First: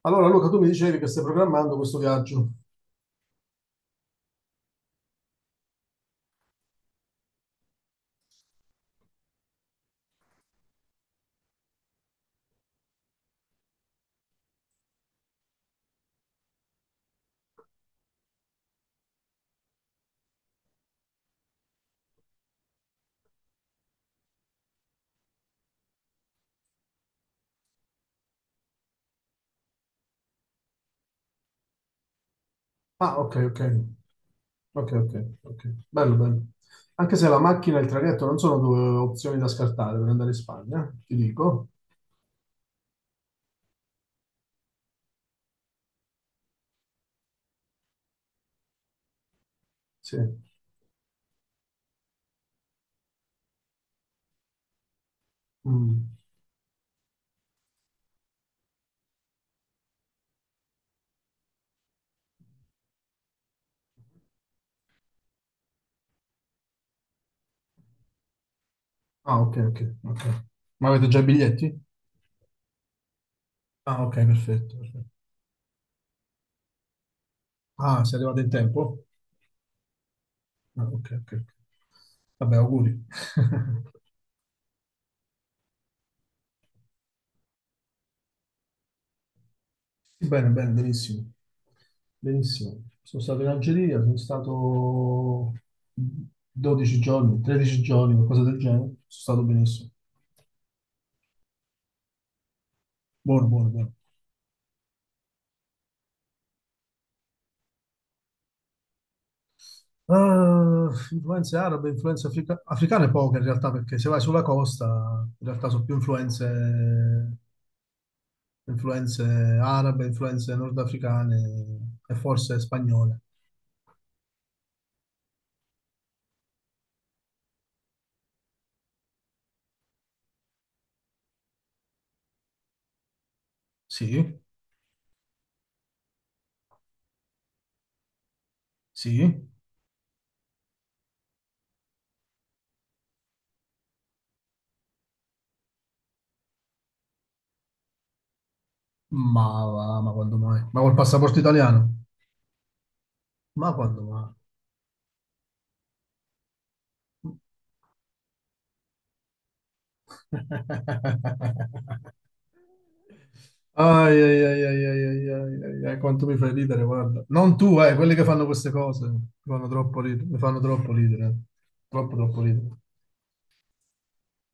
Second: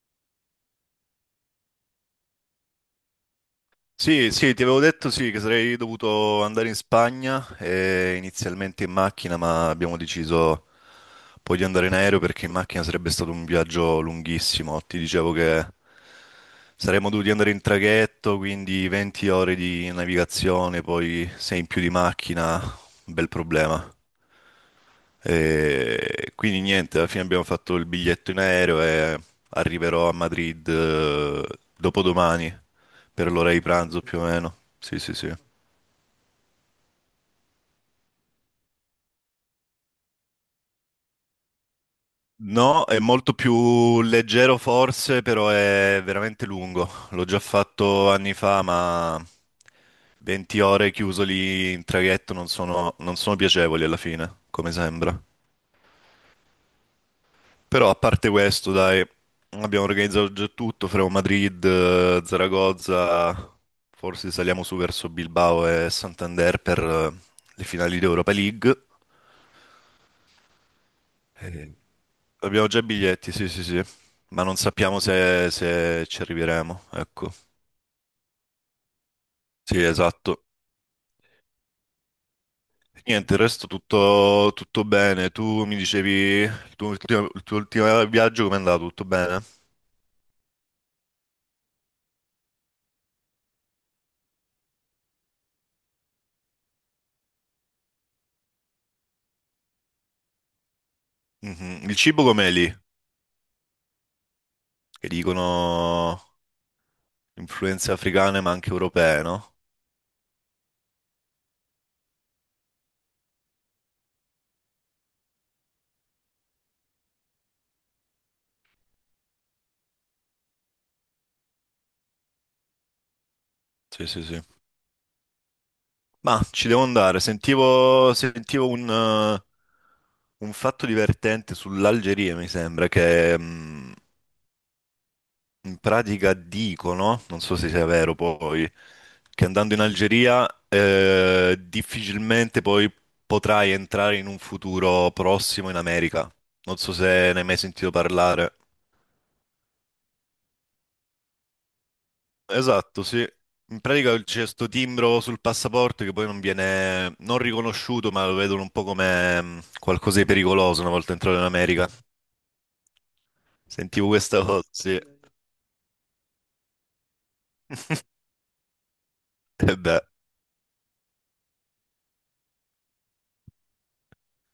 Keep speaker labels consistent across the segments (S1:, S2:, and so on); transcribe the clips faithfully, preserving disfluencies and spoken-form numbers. S1: Allora, Luca, tu mi dicevi che stai programmando questo viaggio.
S2: Sì, sì, ti avevo detto sì, che sarei dovuto andare in Spagna eh, inizialmente in macchina, ma abbiamo deciso poi di andare in aereo perché in macchina sarebbe stato un viaggio lunghissimo. Ti dicevo che saremmo dovuti andare in traghetto, quindi venti ore di navigazione, poi sei in più di macchina, un bel problema. E quindi niente, alla fine abbiamo fatto il biglietto in aereo e arriverò a Madrid eh, dopodomani
S1: Ah,
S2: per
S1: ok,
S2: l'ora
S1: ok,
S2: di pranzo più o meno.
S1: ok,
S2: Sì,
S1: ok,
S2: sì, sì.
S1: ok. Bello, bello. Anche se la macchina e il traghetto non sono due opzioni da scartare per andare in Spagna, eh, ti dico.
S2: No, è molto più leggero forse, però è veramente lungo. L'ho già fatto anni fa, ma
S1: Sì.
S2: venti ore chiuso lì in traghetto non sono, non sono piacevoli alla fine, come sembra.
S1: Mm.
S2: Però a parte questo, dai, abbiamo organizzato già tutto, faremo Madrid, eh, Zaragoza, forse saliamo su verso Bilbao e Santander per eh, le finali di Europa League.
S1: Ah, ok, ok, ok. Ma avete già i
S2: Eh,
S1: biglietti?
S2: Abbiamo già i biglietti, sì, sì, sì,
S1: Ah, ok,
S2: ma non
S1: perfetto,
S2: sappiamo
S1: perfetto.
S2: se, se ci arriveremo, ecco.
S1: Ah, sei arrivato in tempo?
S2: Sì, esatto.
S1: Ah, ok, ok. ok. Vabbè, auguri.
S2: Niente, il resto tutto, tutto bene. Tu mi dicevi il tuo ultimo, il tuo ultimo viaggio com'è andato? Tutto bene?
S1: Sì, Bene, bene, benissimo. Benissimo. Sono stato in Algeria, sono stato dodici giorni, tredici giorni, qualcosa del genere. Sono stato benissimo.
S2: Mhm. Il cibo com'è lì?
S1: Buono, buono, buono.
S2: Che dicono... influenze africane ma anche europee, no?
S1: Ah, influenze arabe, influenze africa- africane poche in realtà, perché se vai sulla costa, in realtà sono più influenze, influenze arabe, influenze nordafricane e forse spagnole.
S2: Sì, sì, sì. Ma ci devo andare. Sentivo, sentivo un, eh, un fatto divertente sull'Algeria, mi sembra, che mh,
S1: Sì,
S2: in pratica dicono, non so se sia vero poi, che
S1: sì,
S2: andando in Algeria eh, difficilmente poi potrai entrare in un futuro prossimo in America. Non so se ne hai mai sentito parlare.
S1: ma, va, ma quando mai? Ma col passaporto italiano?
S2: Esatto, sì.
S1: Ma
S2: In
S1: quando
S2: pratica
S1: mai?
S2: c'è sto timbro sul passaporto che poi non viene non riconosciuto, ma lo vedono un po' come mh, qualcosa di pericoloso una volta entrato in America. Sentivo
S1: Ai, ai,
S2: questa
S1: ai,
S2: cosa,
S1: ai,
S2: sì.
S1: ai, ai, ai, ai, ai, quanto mi fai ridere, guarda. Non tu, eh, quelli che fanno queste cose mi fanno
S2: E
S1: troppo
S2: beh,
S1: ridere, mi fanno troppo ridere, eh. troppo, troppo ridere.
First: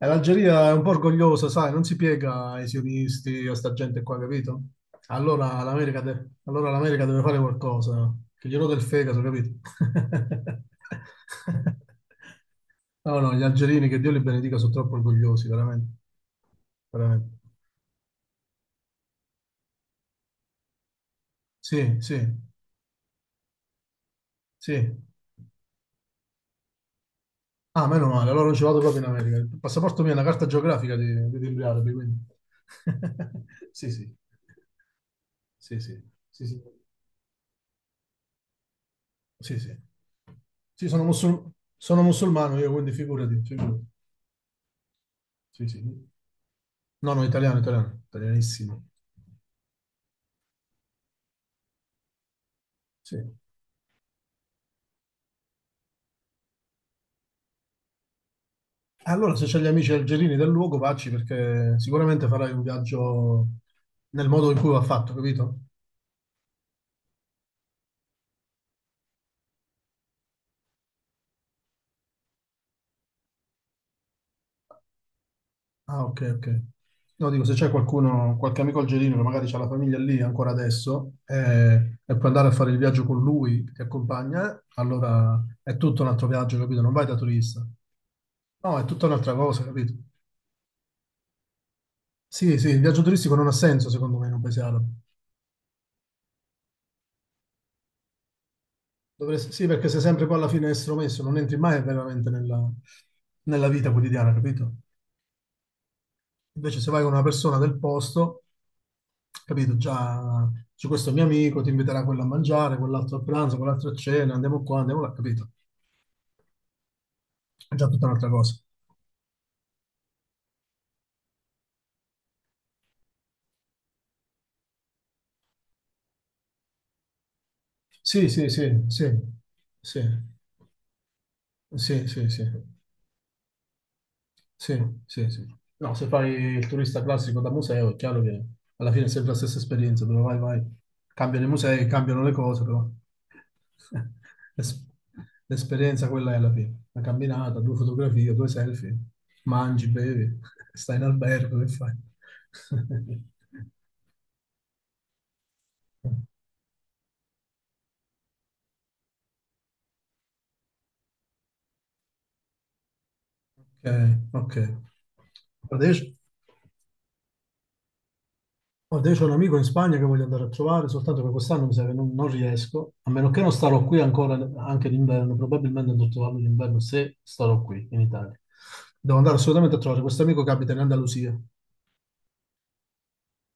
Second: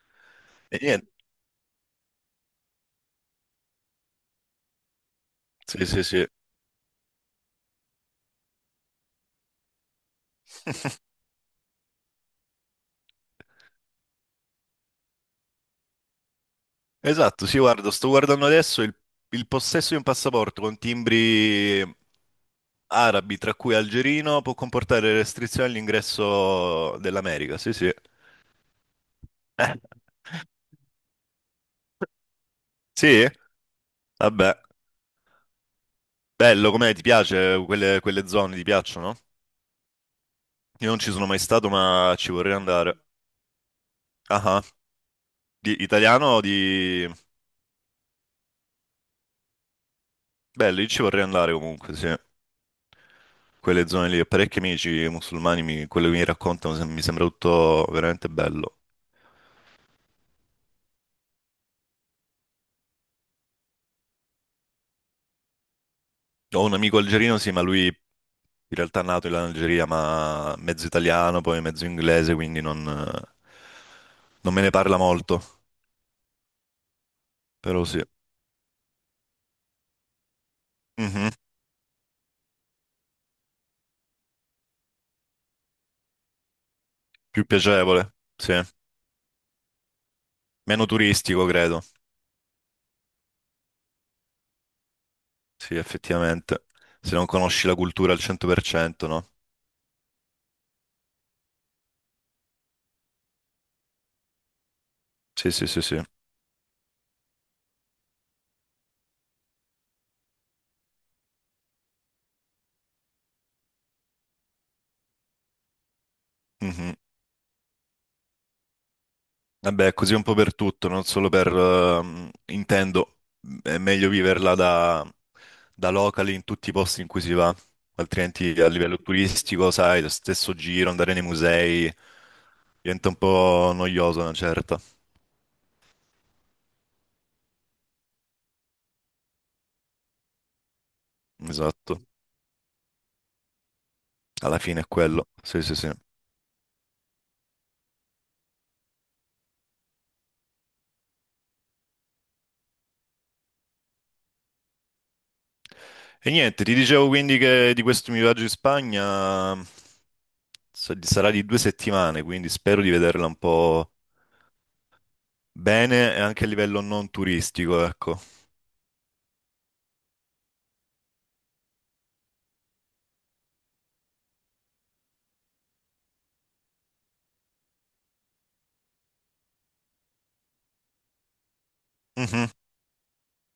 S1: E l'Algeria è
S2: e
S1: un po'
S2: niente.
S1: orgogliosa, sai, non si piega ai sionisti, a sta gente qua, capito? Allora
S2: Sì,
S1: l'America
S2: sì, sì.
S1: de- allora l'America deve fare qualcosa, che gli rode il fegato, capito? No, no, gli algerini, che Dio li benedica, sono troppo orgogliosi, veramente, veramente.
S2: Esatto, sì, guarda, sto guardando adesso il, il possesso di un passaporto con timbri
S1: Sì, sì,
S2: arabi, tra cui algerino, può
S1: sì.
S2: comportare restrizioni all'ingresso dell'America. Sì,
S1: Ah,
S2: sì.
S1: meno male, allora non ci vado proprio in America. Il passaporto mio è una carta geografica di, di timbri arabi, quindi.
S2: Sì?
S1: Sì, sì,
S2: Vabbè.
S1: sì, sì, sì, sì,
S2: Bello, com'è? Ti piace? Quelle, quelle zone ti piacciono?
S1: sì, sì. Sì,
S2: Io non
S1: sono
S2: ci sono mai
S1: musul-
S2: stato,
S1: sono
S2: ma ci vorrei
S1: musulmano io, quindi
S2: andare.
S1: figurati, figurati.
S2: Ah, ah.
S1: Sì,
S2: Di,
S1: sì.
S2: italiano o di...
S1: No, no, italiano, italiano, italianissimo.
S2: Bello, io ci vorrei andare comunque, sì.
S1: Sì.
S2: Quelle zone lì, ho parecchi amici musulmani, mi- quello che mi raccontano sem- mi sembra tutto veramente bello.
S1: Allora, se c'hai gli amici algerini del luogo, vacci perché sicuramente farai un viaggio nel modo in cui va fatto, capito?
S2: Ho un amico algerino, sì, ma lui in realtà è nato in Algeria, ma mezzo italiano, poi mezzo inglese, quindi non, non me ne parla molto,
S1: Ah, ok, ok. No, dico, se c'è
S2: però sì.
S1: qualcuno, qualche amico algerino che magari ha la famiglia lì ancora adesso
S2: Mhm.
S1: eh, e puoi andare a fare il viaggio con lui che ti accompagna, allora è tutto un altro viaggio, capito? Non vai da
S2: Più
S1: turista.
S2: piacevole, sì.
S1: No, è tutta un'altra cosa, capito?
S2: Meno turistico, credo.
S1: Sì, sì, il viaggio turistico non ha senso secondo me in un paese arabo.
S2: Sì, effettivamente. Se non conosci la cultura al cento per cento, no?
S1: Dovresti- sì, perché sei sempre poi alla fine estromesso, non entri mai veramente nella, nella vita quotidiana, capito?
S2: Sì, sì, sì, sì.
S1: Invece se vai con una persona del posto, capito? Già c'è questo mio amico, ti inviterà quello a mangiare, quell'altro a pranzo, quell'altro a cena, andiamo qua, andiamo là, capito?
S2: Mhm.
S1: È già tutta un'altra cosa.
S2: Vabbè, è così un po' per tutto, non solo per... ehm, intendo, è meglio viverla da, da locali in tutti i posti in cui si va,
S1: Sì, sì,
S2: altrimenti a
S1: sì,
S2: livello
S1: sì,
S2: turistico,
S1: sì,
S2: sai, lo stesso giro, andare nei musei,
S1: sì, sì, sì.
S2: diventa un po' noioso una
S1: Sì,
S2: certa.
S1: sì, sì. No, se fai il turista classico da museo, è chiaro che alla fine è sempre la stessa esperienza, dove vai, vai, cambiano i musei,
S2: Esatto,
S1: cambiano le cose, però
S2: alla fine
S1: l'es-
S2: è quello. Sì, sì, sì.
S1: l'esperienza quella è alla fine. Una camminata, due fotografie, due selfie, mangi, bevi, stai in albergo, che fai?
S2: E niente, ti dicevo quindi che di questo mio viaggio in Spagna... sa- sarà di due settimane, quindi spero di vederla un po'
S1: Ok, ok. Adesso?
S2: bene e anche a livello non turistico, ecco.
S1: Guarda, io ho un amico in Spagna che voglio andare a trovare, soltanto che quest'anno mi sa che non, non riesco, a meno che non starò qui ancora anche d'inverno, probabilmente andrò a trovarlo d'inverno se starò qui in Italia. Devo andare assolutamente a trovare questo amico che abita in Andalusia.
S2: Mhm.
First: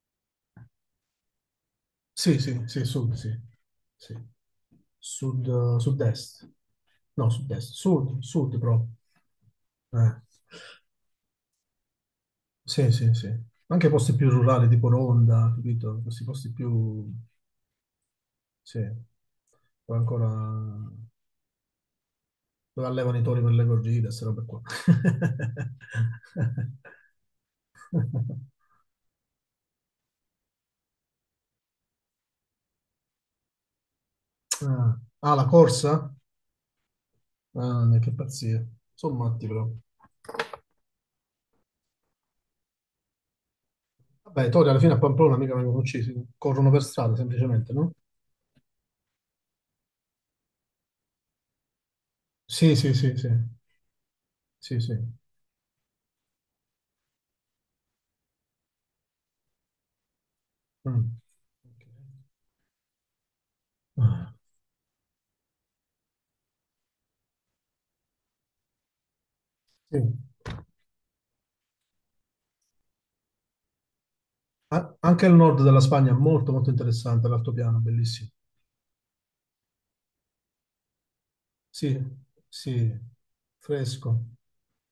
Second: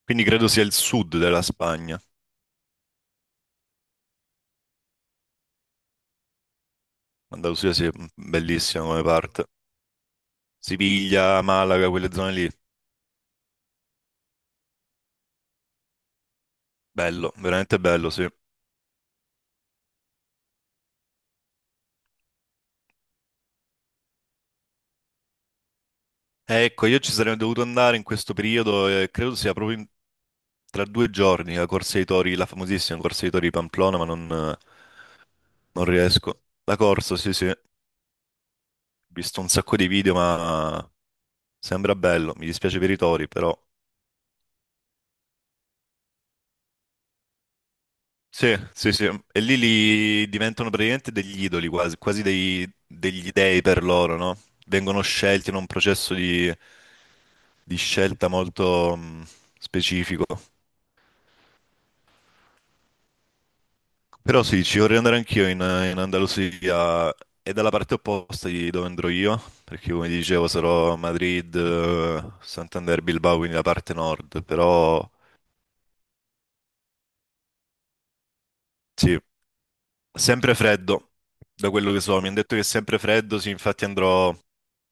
S2: Quindi credo sia il sud della Spagna.
S1: Sì, sì, sì, sud, sì. Sì. Sud, eh, sud-est. No, sud-est,
S2: Andalusia sia
S1: sud, sud
S2: bellissima
S1: proprio.
S2: come parte.
S1: Eh.
S2: Siviglia, Malaga, quelle zone lì.
S1: Sì, sì, sì. Anche posti più rurali, tipo Ronda, capito? Questi posti più.
S2: Bello, veramente bello, sì.
S1: Sì. Poi ancora, dove allevano i tori per le corride, queste robe qua.
S2: Ecco, io ci sarei dovuto andare in questo periodo e credo sia proprio in- tra due giorni la Corsa dei Tori, la famosissima Corsa dei Tori di Pamplona, ma non, eh,
S1: Ah, ah, la
S2: non
S1: corsa?
S2: riesco. La corsa, sì, sì. Ho
S1: Ah, che pazzia. Sono
S2: visto
S1: matti
S2: un
S1: però.
S2: sacco di video, ma sembra bello, mi dispiace per i tori, però.
S1: Vabbè, i tori alla fine a Pamplona mica vengono uccisi, corrono per strada semplicemente, no?
S2: Sì, sì, sì. E lì li diventano praticamente degli idoli, quasi, quasi dei-
S1: Sì, sì, sì, sì.
S2: degli dei per loro, no?
S1: Sì, sì.
S2: Vengono scelti in un processo di, di scelta molto mh, specifico.
S1: Mm. Ok. Ah,
S2: Però sì, ci vorrei andare anch'io in, in Andalusia e dalla parte opposta di dove andrò io, perché
S1: sì.
S2: come dicevo sarò a Madrid, eh, Santander, Bilbao, quindi la parte nord,
S1: A-
S2: però
S1: anche il nord della Spagna è molto molto interessante, l'altopiano, bellissimo.
S2: sì, sempre freddo, da quello
S1: Sì,
S2: che so, mi hanno detto che è
S1: sì,
S2: sempre freddo, sì, infatti
S1: fresco,
S2: andrò,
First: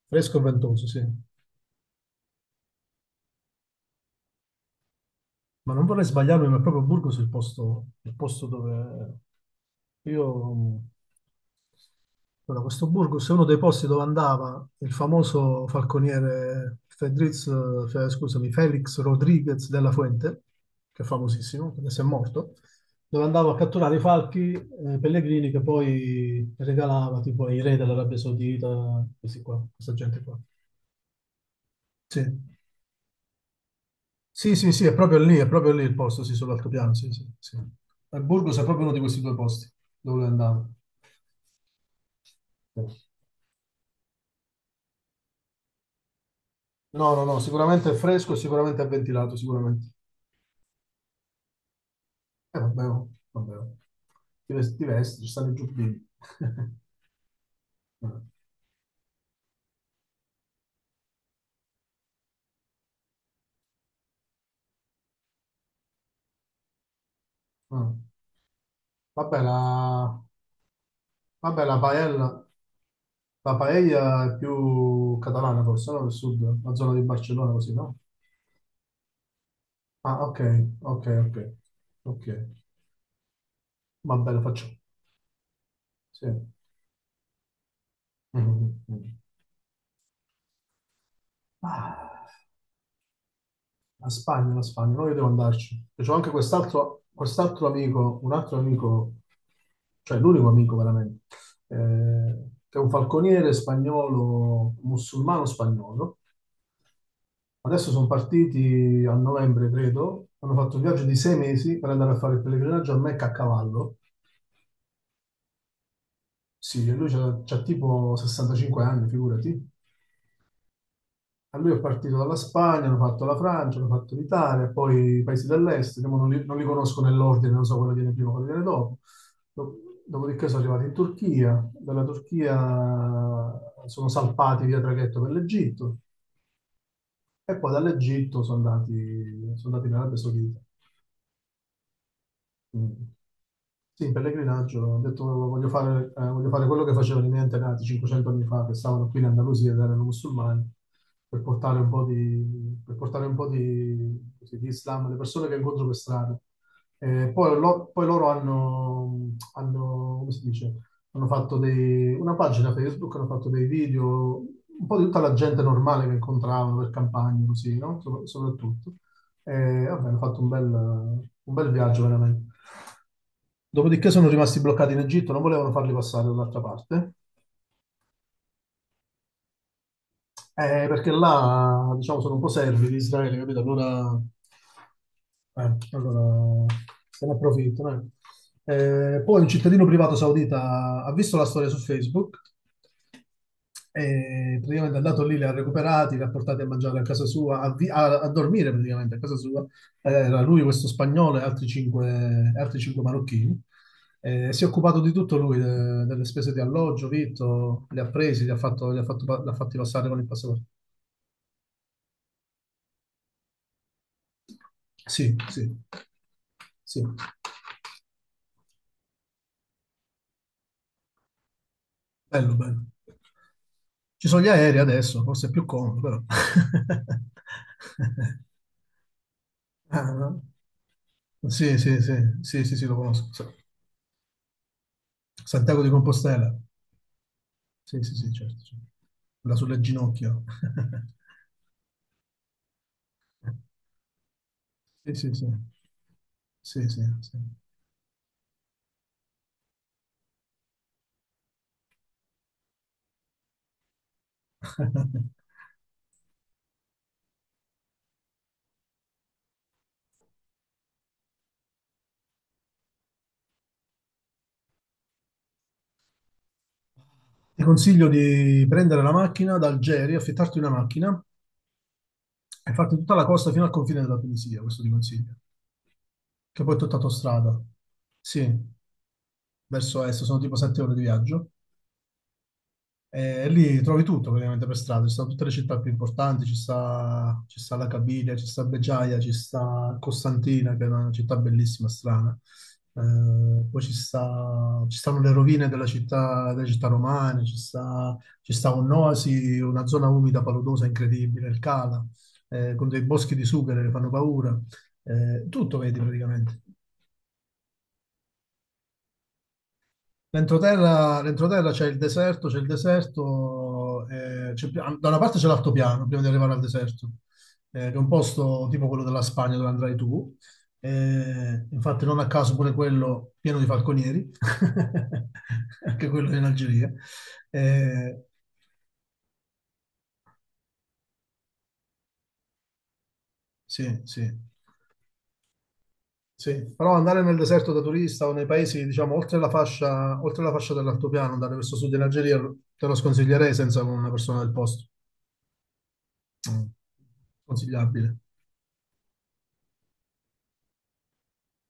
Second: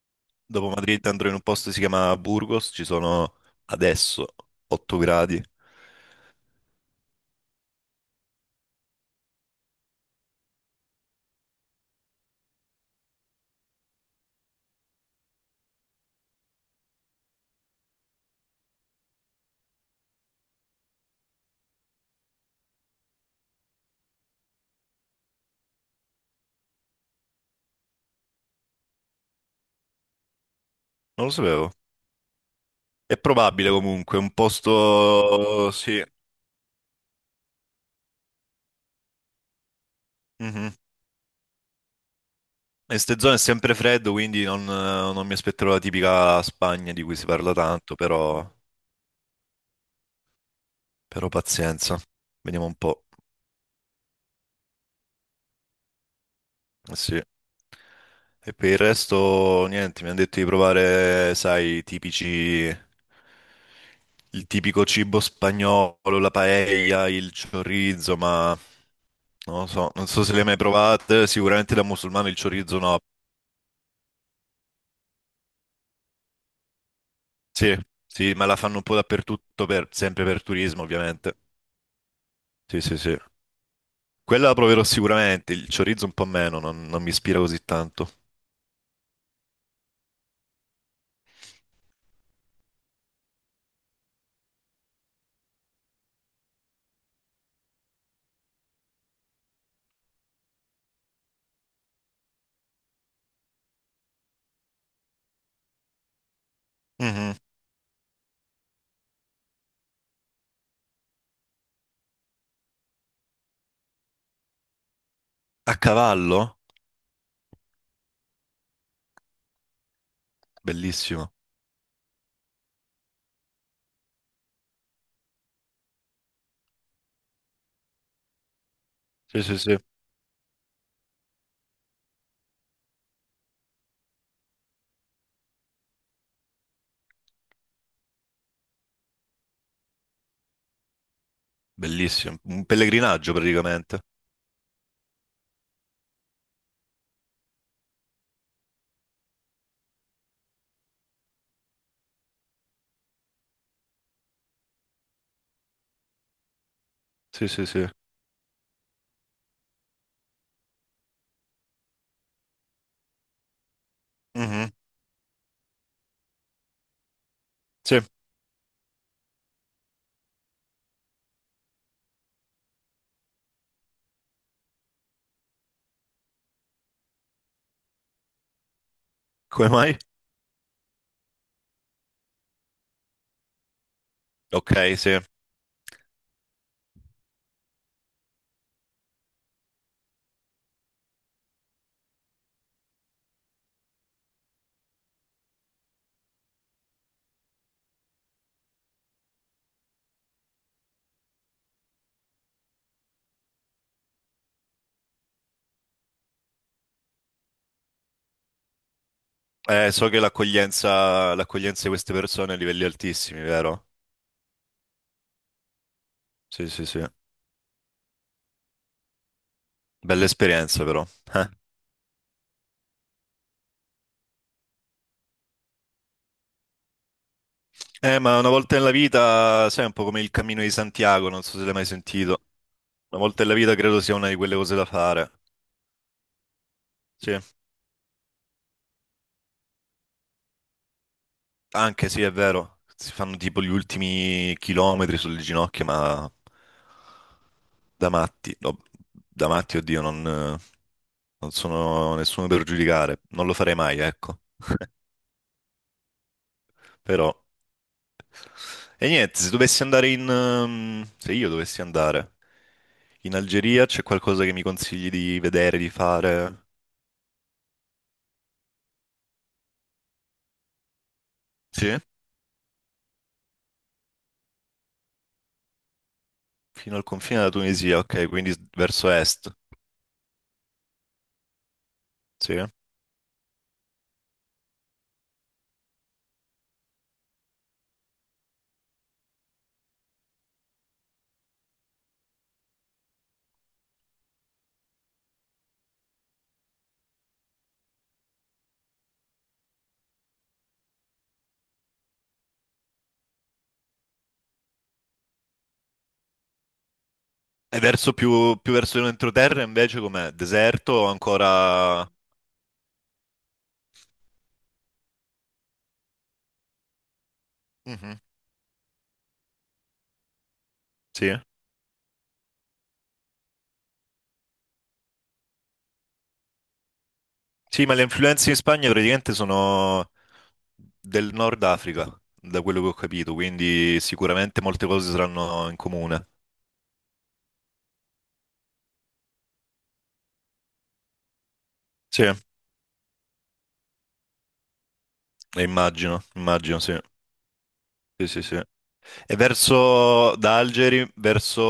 S1: fresco e
S2: dopo
S1: ventoso, sì.
S2: Madrid andrò in un posto che si chiama Burgos, ci sono adesso otto gradi,
S1: Ma non vorrei sbagliarmi, ma è proprio Burgos il posto, il posto dove io. Allora, questo Burgos è uno dei posti dove andava il famoso falconiere Fedriz, eh, scusami, Felix Rodriguez della Fuente, che è famosissimo, adesso è morto, dove andava a catturare i falchi eh, pellegrini che poi regalava tipo ai re dell'Arabia Saudita, questi qua, questa gente qua.
S2: non lo sapevo.
S1: Sì.
S2: È probabile comunque, un
S1: Sì, sì, sì, è proprio lì, è
S2: posto,
S1: proprio lì il
S2: sì,
S1: posto, sì, sull'altopiano, sì, sì, sì. E Burgos è proprio uno di questi due posti dove andavo.
S2: mhm. E ste zone è sempre freddo, quindi non, non mi aspetterò la tipica Spagna di
S1: No,
S2: cui
S1: no,
S2: si
S1: no,
S2: parla
S1: sicuramente è
S2: tanto,
S1: fresco,
S2: però,
S1: sicuramente è ventilato, sicuramente.
S2: però pazienza,
S1: Eh,
S2: vediamo un
S1: vabbè,
S2: po'.
S1: oh, vabbè. oh. Ti vesti, ti vesti, ci stanno i giubbini.
S2: Sì.
S1: Eh,
S2: E per il resto, niente, mi hanno detto di provare, sai, i tipici, il tipico cibo spagnolo, la paella, il
S1: eh.
S2: chorizo, ma
S1: Vabbè,
S2: non lo so, non
S1: la,
S2: so se le hai mai provate,
S1: vabbè,
S2: sicuramente
S1: la
S2: da musulmano il
S1: paella,
S2: chorizo no.
S1: la paella è più catalana forse, no? Del sud, la zona di Barcellona così,
S2: Sì,
S1: no?
S2: sì, ma la fanno un po' dappertutto, per-
S1: Ah,
S2: sempre
S1: ok,
S2: per turismo,
S1: ok, ok,
S2: ovviamente.
S1: ok.
S2: Sì, sì, sì.
S1: Vabbè, lo
S2: Quella la
S1: faccio.
S2: proverò sicuramente, il chorizo un po'
S1: Sì. Mm,
S2: meno, non, non mi ispira così tanto.
S1: mm, mm. Ah. La Spagna, la Spagna, no, io devo andarci. E C'ho anche quest'altro quest'altro amico, un altro amico, cioè l'unico amico veramente, eh, che è un falconiere spagnolo, musulmano spagnolo.
S2: Mhm.
S1: Adesso sono partiti a novembre, credo, hanno fatto un viaggio di sei mesi per andare a fare il pellegrinaggio a Mecca a cavallo.
S2: A cavallo?
S1: Sì, e lui c'ha c'ha tipo sessantacinque anni, figurati.
S2: Bellissimo.
S1: A lui è partito dalla Spagna, hanno fatto la Francia, hanno fatto l'Italia, poi i paesi dell'est, che mo non li, non li conosco nell'ordine, non so quello viene prima, quello viene dopo.
S2: Sì, sì,
S1: Do-
S2: sì.
S1: Dopodiché sono arrivati in Turchia, dalla Turchia sono salpati via traghetto per l'Egitto e poi dall'Egitto sono andati, sono andati in Arabia Saudita.
S2: Bellissimo, un
S1: Mm.
S2: pellegrinaggio praticamente.
S1: Sì, in pellegrinaggio, ho detto voglio fare, eh, voglio fare quello che facevano i miei antenati cinquecento anni fa, che stavano qui in Andalusia ed erano musulmani, per portare un po' di, per portare un po' di, così, di Islam alle persone che incontro per strada. Eh,
S2: Sì,
S1: poi,
S2: sì, sì.
S1: lo- poi loro hanno, hanno, come si dice, hanno fatto dei- una pagina Facebook, hanno fatto dei video,
S2: Mhm,
S1: un po' di tutta la gente normale che incontravano per campagne, così, no?
S2: sì,
S1: Sopra- Soprattutto. E vabbè, hanno fatto un bel, un bel viaggio veramente. Dopodiché sono rimasti bloccati in Egitto, non volevano farli passare dall'altra parte.
S2: come mai?
S1: Eh, perché là, diciamo, sono un po' servi di Israele, capito? Allora,
S2: Ok, sì.
S1: eh, allora se ne approfittano. eh. Eh, poi un cittadino privato saudita ha visto la storia su Facebook e praticamente è andato lì, li ha recuperati, li ha portati a mangiare a casa sua, a, vi- a- a dormire praticamente a casa sua. Eh, Era lui, questo spagnolo e altri cinque, altri cinque marocchini. Eh, si è occupato di tutto lui, de- delle spese di alloggio, vitto, li ha presi, li ha fatto, li ha fatto pa- li ha fatti
S2: Eh,
S1: passare
S2: so
S1: con
S2: che
S1: il passaporto.
S2: l'accoglienza l'accoglienza di queste persone è a livelli altissimi, vero?
S1: Sì, sì,
S2: Sì, sì,
S1: sì.
S2: sì. Bella esperienza però. Eh.
S1: Bello, bello. Ci sono gli aerei adesso, forse è più comodo, però.
S2: Eh, ma una volta nella vita, sai, è un po'
S1: Ah,
S2: come il
S1: no?
S2: Cammino di Santiago, non so se l'hai
S1: Sì,
S2: mai
S1: sì, sì,
S2: sentito.
S1: sì, sì, sì, lo
S2: Una
S1: conosco.
S2: volta
S1: Sa-
S2: nella vita credo sia una di quelle cose da fare.
S1: Santiago di Compostela.
S2: Sì.
S1: Sì, sì, sì, certo. certo. Quella sulle ginocchia.
S2: Anche sì, è vero, si fanno tipo gli ultimi
S1: Sì,
S2: chilometri
S1: sì,
S2: sulle
S1: sì.
S2: ginocchia, ma
S1: Sì, sì, sì.
S2: da matti, no, da matti, oddio, non, non sono nessuno per giudicare, non lo farei mai, ecco. Però, e niente, se dovessi andare in, ehm, se io dovessi andare in Algeria, c'è qualcosa che mi consigli di vedere, di fare?
S1: Ti consiglio di prendere la macchina da Algeri, affittarti una macchina
S2: Sì?
S1: e farti tutta la costa fino al confine della Tunisia, questo ti consiglio. Che poi è tutta
S2: Fino al confine della
S1: autostrada.
S2: Tunisia, ok,
S1: Sì,
S2: quindi s- verso est,
S1: verso est, sono tipo sette ore di viaggio.
S2: sì?
S1: E lì trovi tutto praticamente per strada, ci sono tutte le città più importanti, ci sta, ci sta la Cabilia, ci sta Beggiaia, ci sta Costantina, che è una città bellissima, strana. Eh, poi ci sta- ci stanno le rovine della città, delle città romane, ci sta, ci sta un'oasi, una zona umida paludosa incredibile, il Cala, eh, con dei boschi di sughero che fanno paura. Eh, tutto vedi praticamente.
S2: E verso più, più verso l'entroterra invece com'è? Deserto o
S1: L'entroterra l'entroterra c'è il
S2: ancora...
S1: deserto, c'è il deserto, eh, c'è pi- da una parte c'è l'altopiano prima di arrivare al deserto, eh, che è un
S2: mhm.
S1: posto tipo quello della Spagna dove andrai tu,
S2: Sì. Eh?
S1: eh, infatti non a caso pure quello pieno di falconieri, anche quello in Algeria.
S2: Sì, ma le
S1: Eh,
S2: influenze in Spagna praticamente sono del Nord Africa, da quello che ho capito, quindi
S1: sì, sì,
S2: sicuramente molte cose saranno in comune.
S1: sì, però andare nel deserto da turista o nei paesi, diciamo, oltre la fascia, oltre la fascia dell'altopiano, andare verso sud in
S2: Sì, eh,
S1: Algeria, te lo sconsiglierei senza una persona del posto.
S2: immagino,
S1: Mm.
S2: immagino, sì.
S1: Consigliabile.
S2: Sì, sì, sì. E verso da Algeri, verso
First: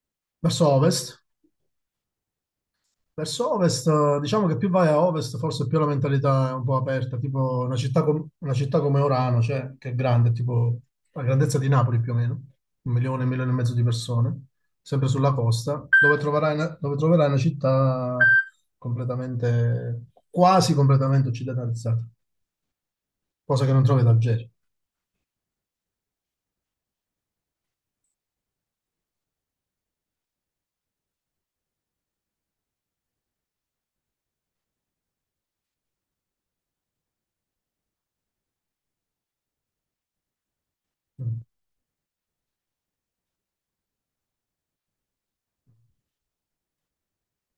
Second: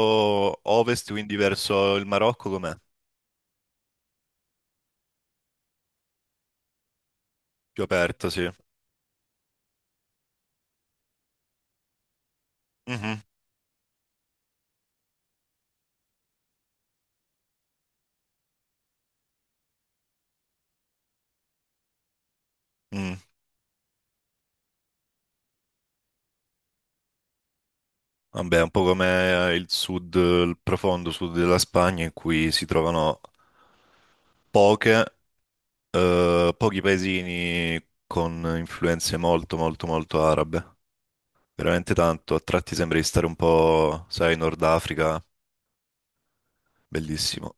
S1: Verso
S2: ovest,
S1: ovest.
S2: quindi verso il Marocco, com'è?
S1: Verso ovest, eh, diciamo che più vai a ovest, forse più la mentalità è un po' aperta, tipo una
S2: Più
S1: città, com-
S2: aperto, sì.
S1: una città come Orano, cioè, che è grande, tipo la grandezza di Napoli più o meno, un
S2: Mhm,
S1: milione, un milione e mezzo di persone, sempre sulla costa, dove troverai una, dove troverai una città completamente, quasi completamente occidentalizzata,
S2: mm.
S1: cosa che non trovi ad Algeri.
S2: Vabbè, un po' come eh, il sud, il profondo sud della Spagna, in cui si trovano poche. Eh, pochi paesini con influenze molto, molto, molto arabe.
S1: Mm.
S2: Veramente tanto. A tratti sembra di stare un po', sai, Nord Africa. Bellissimo.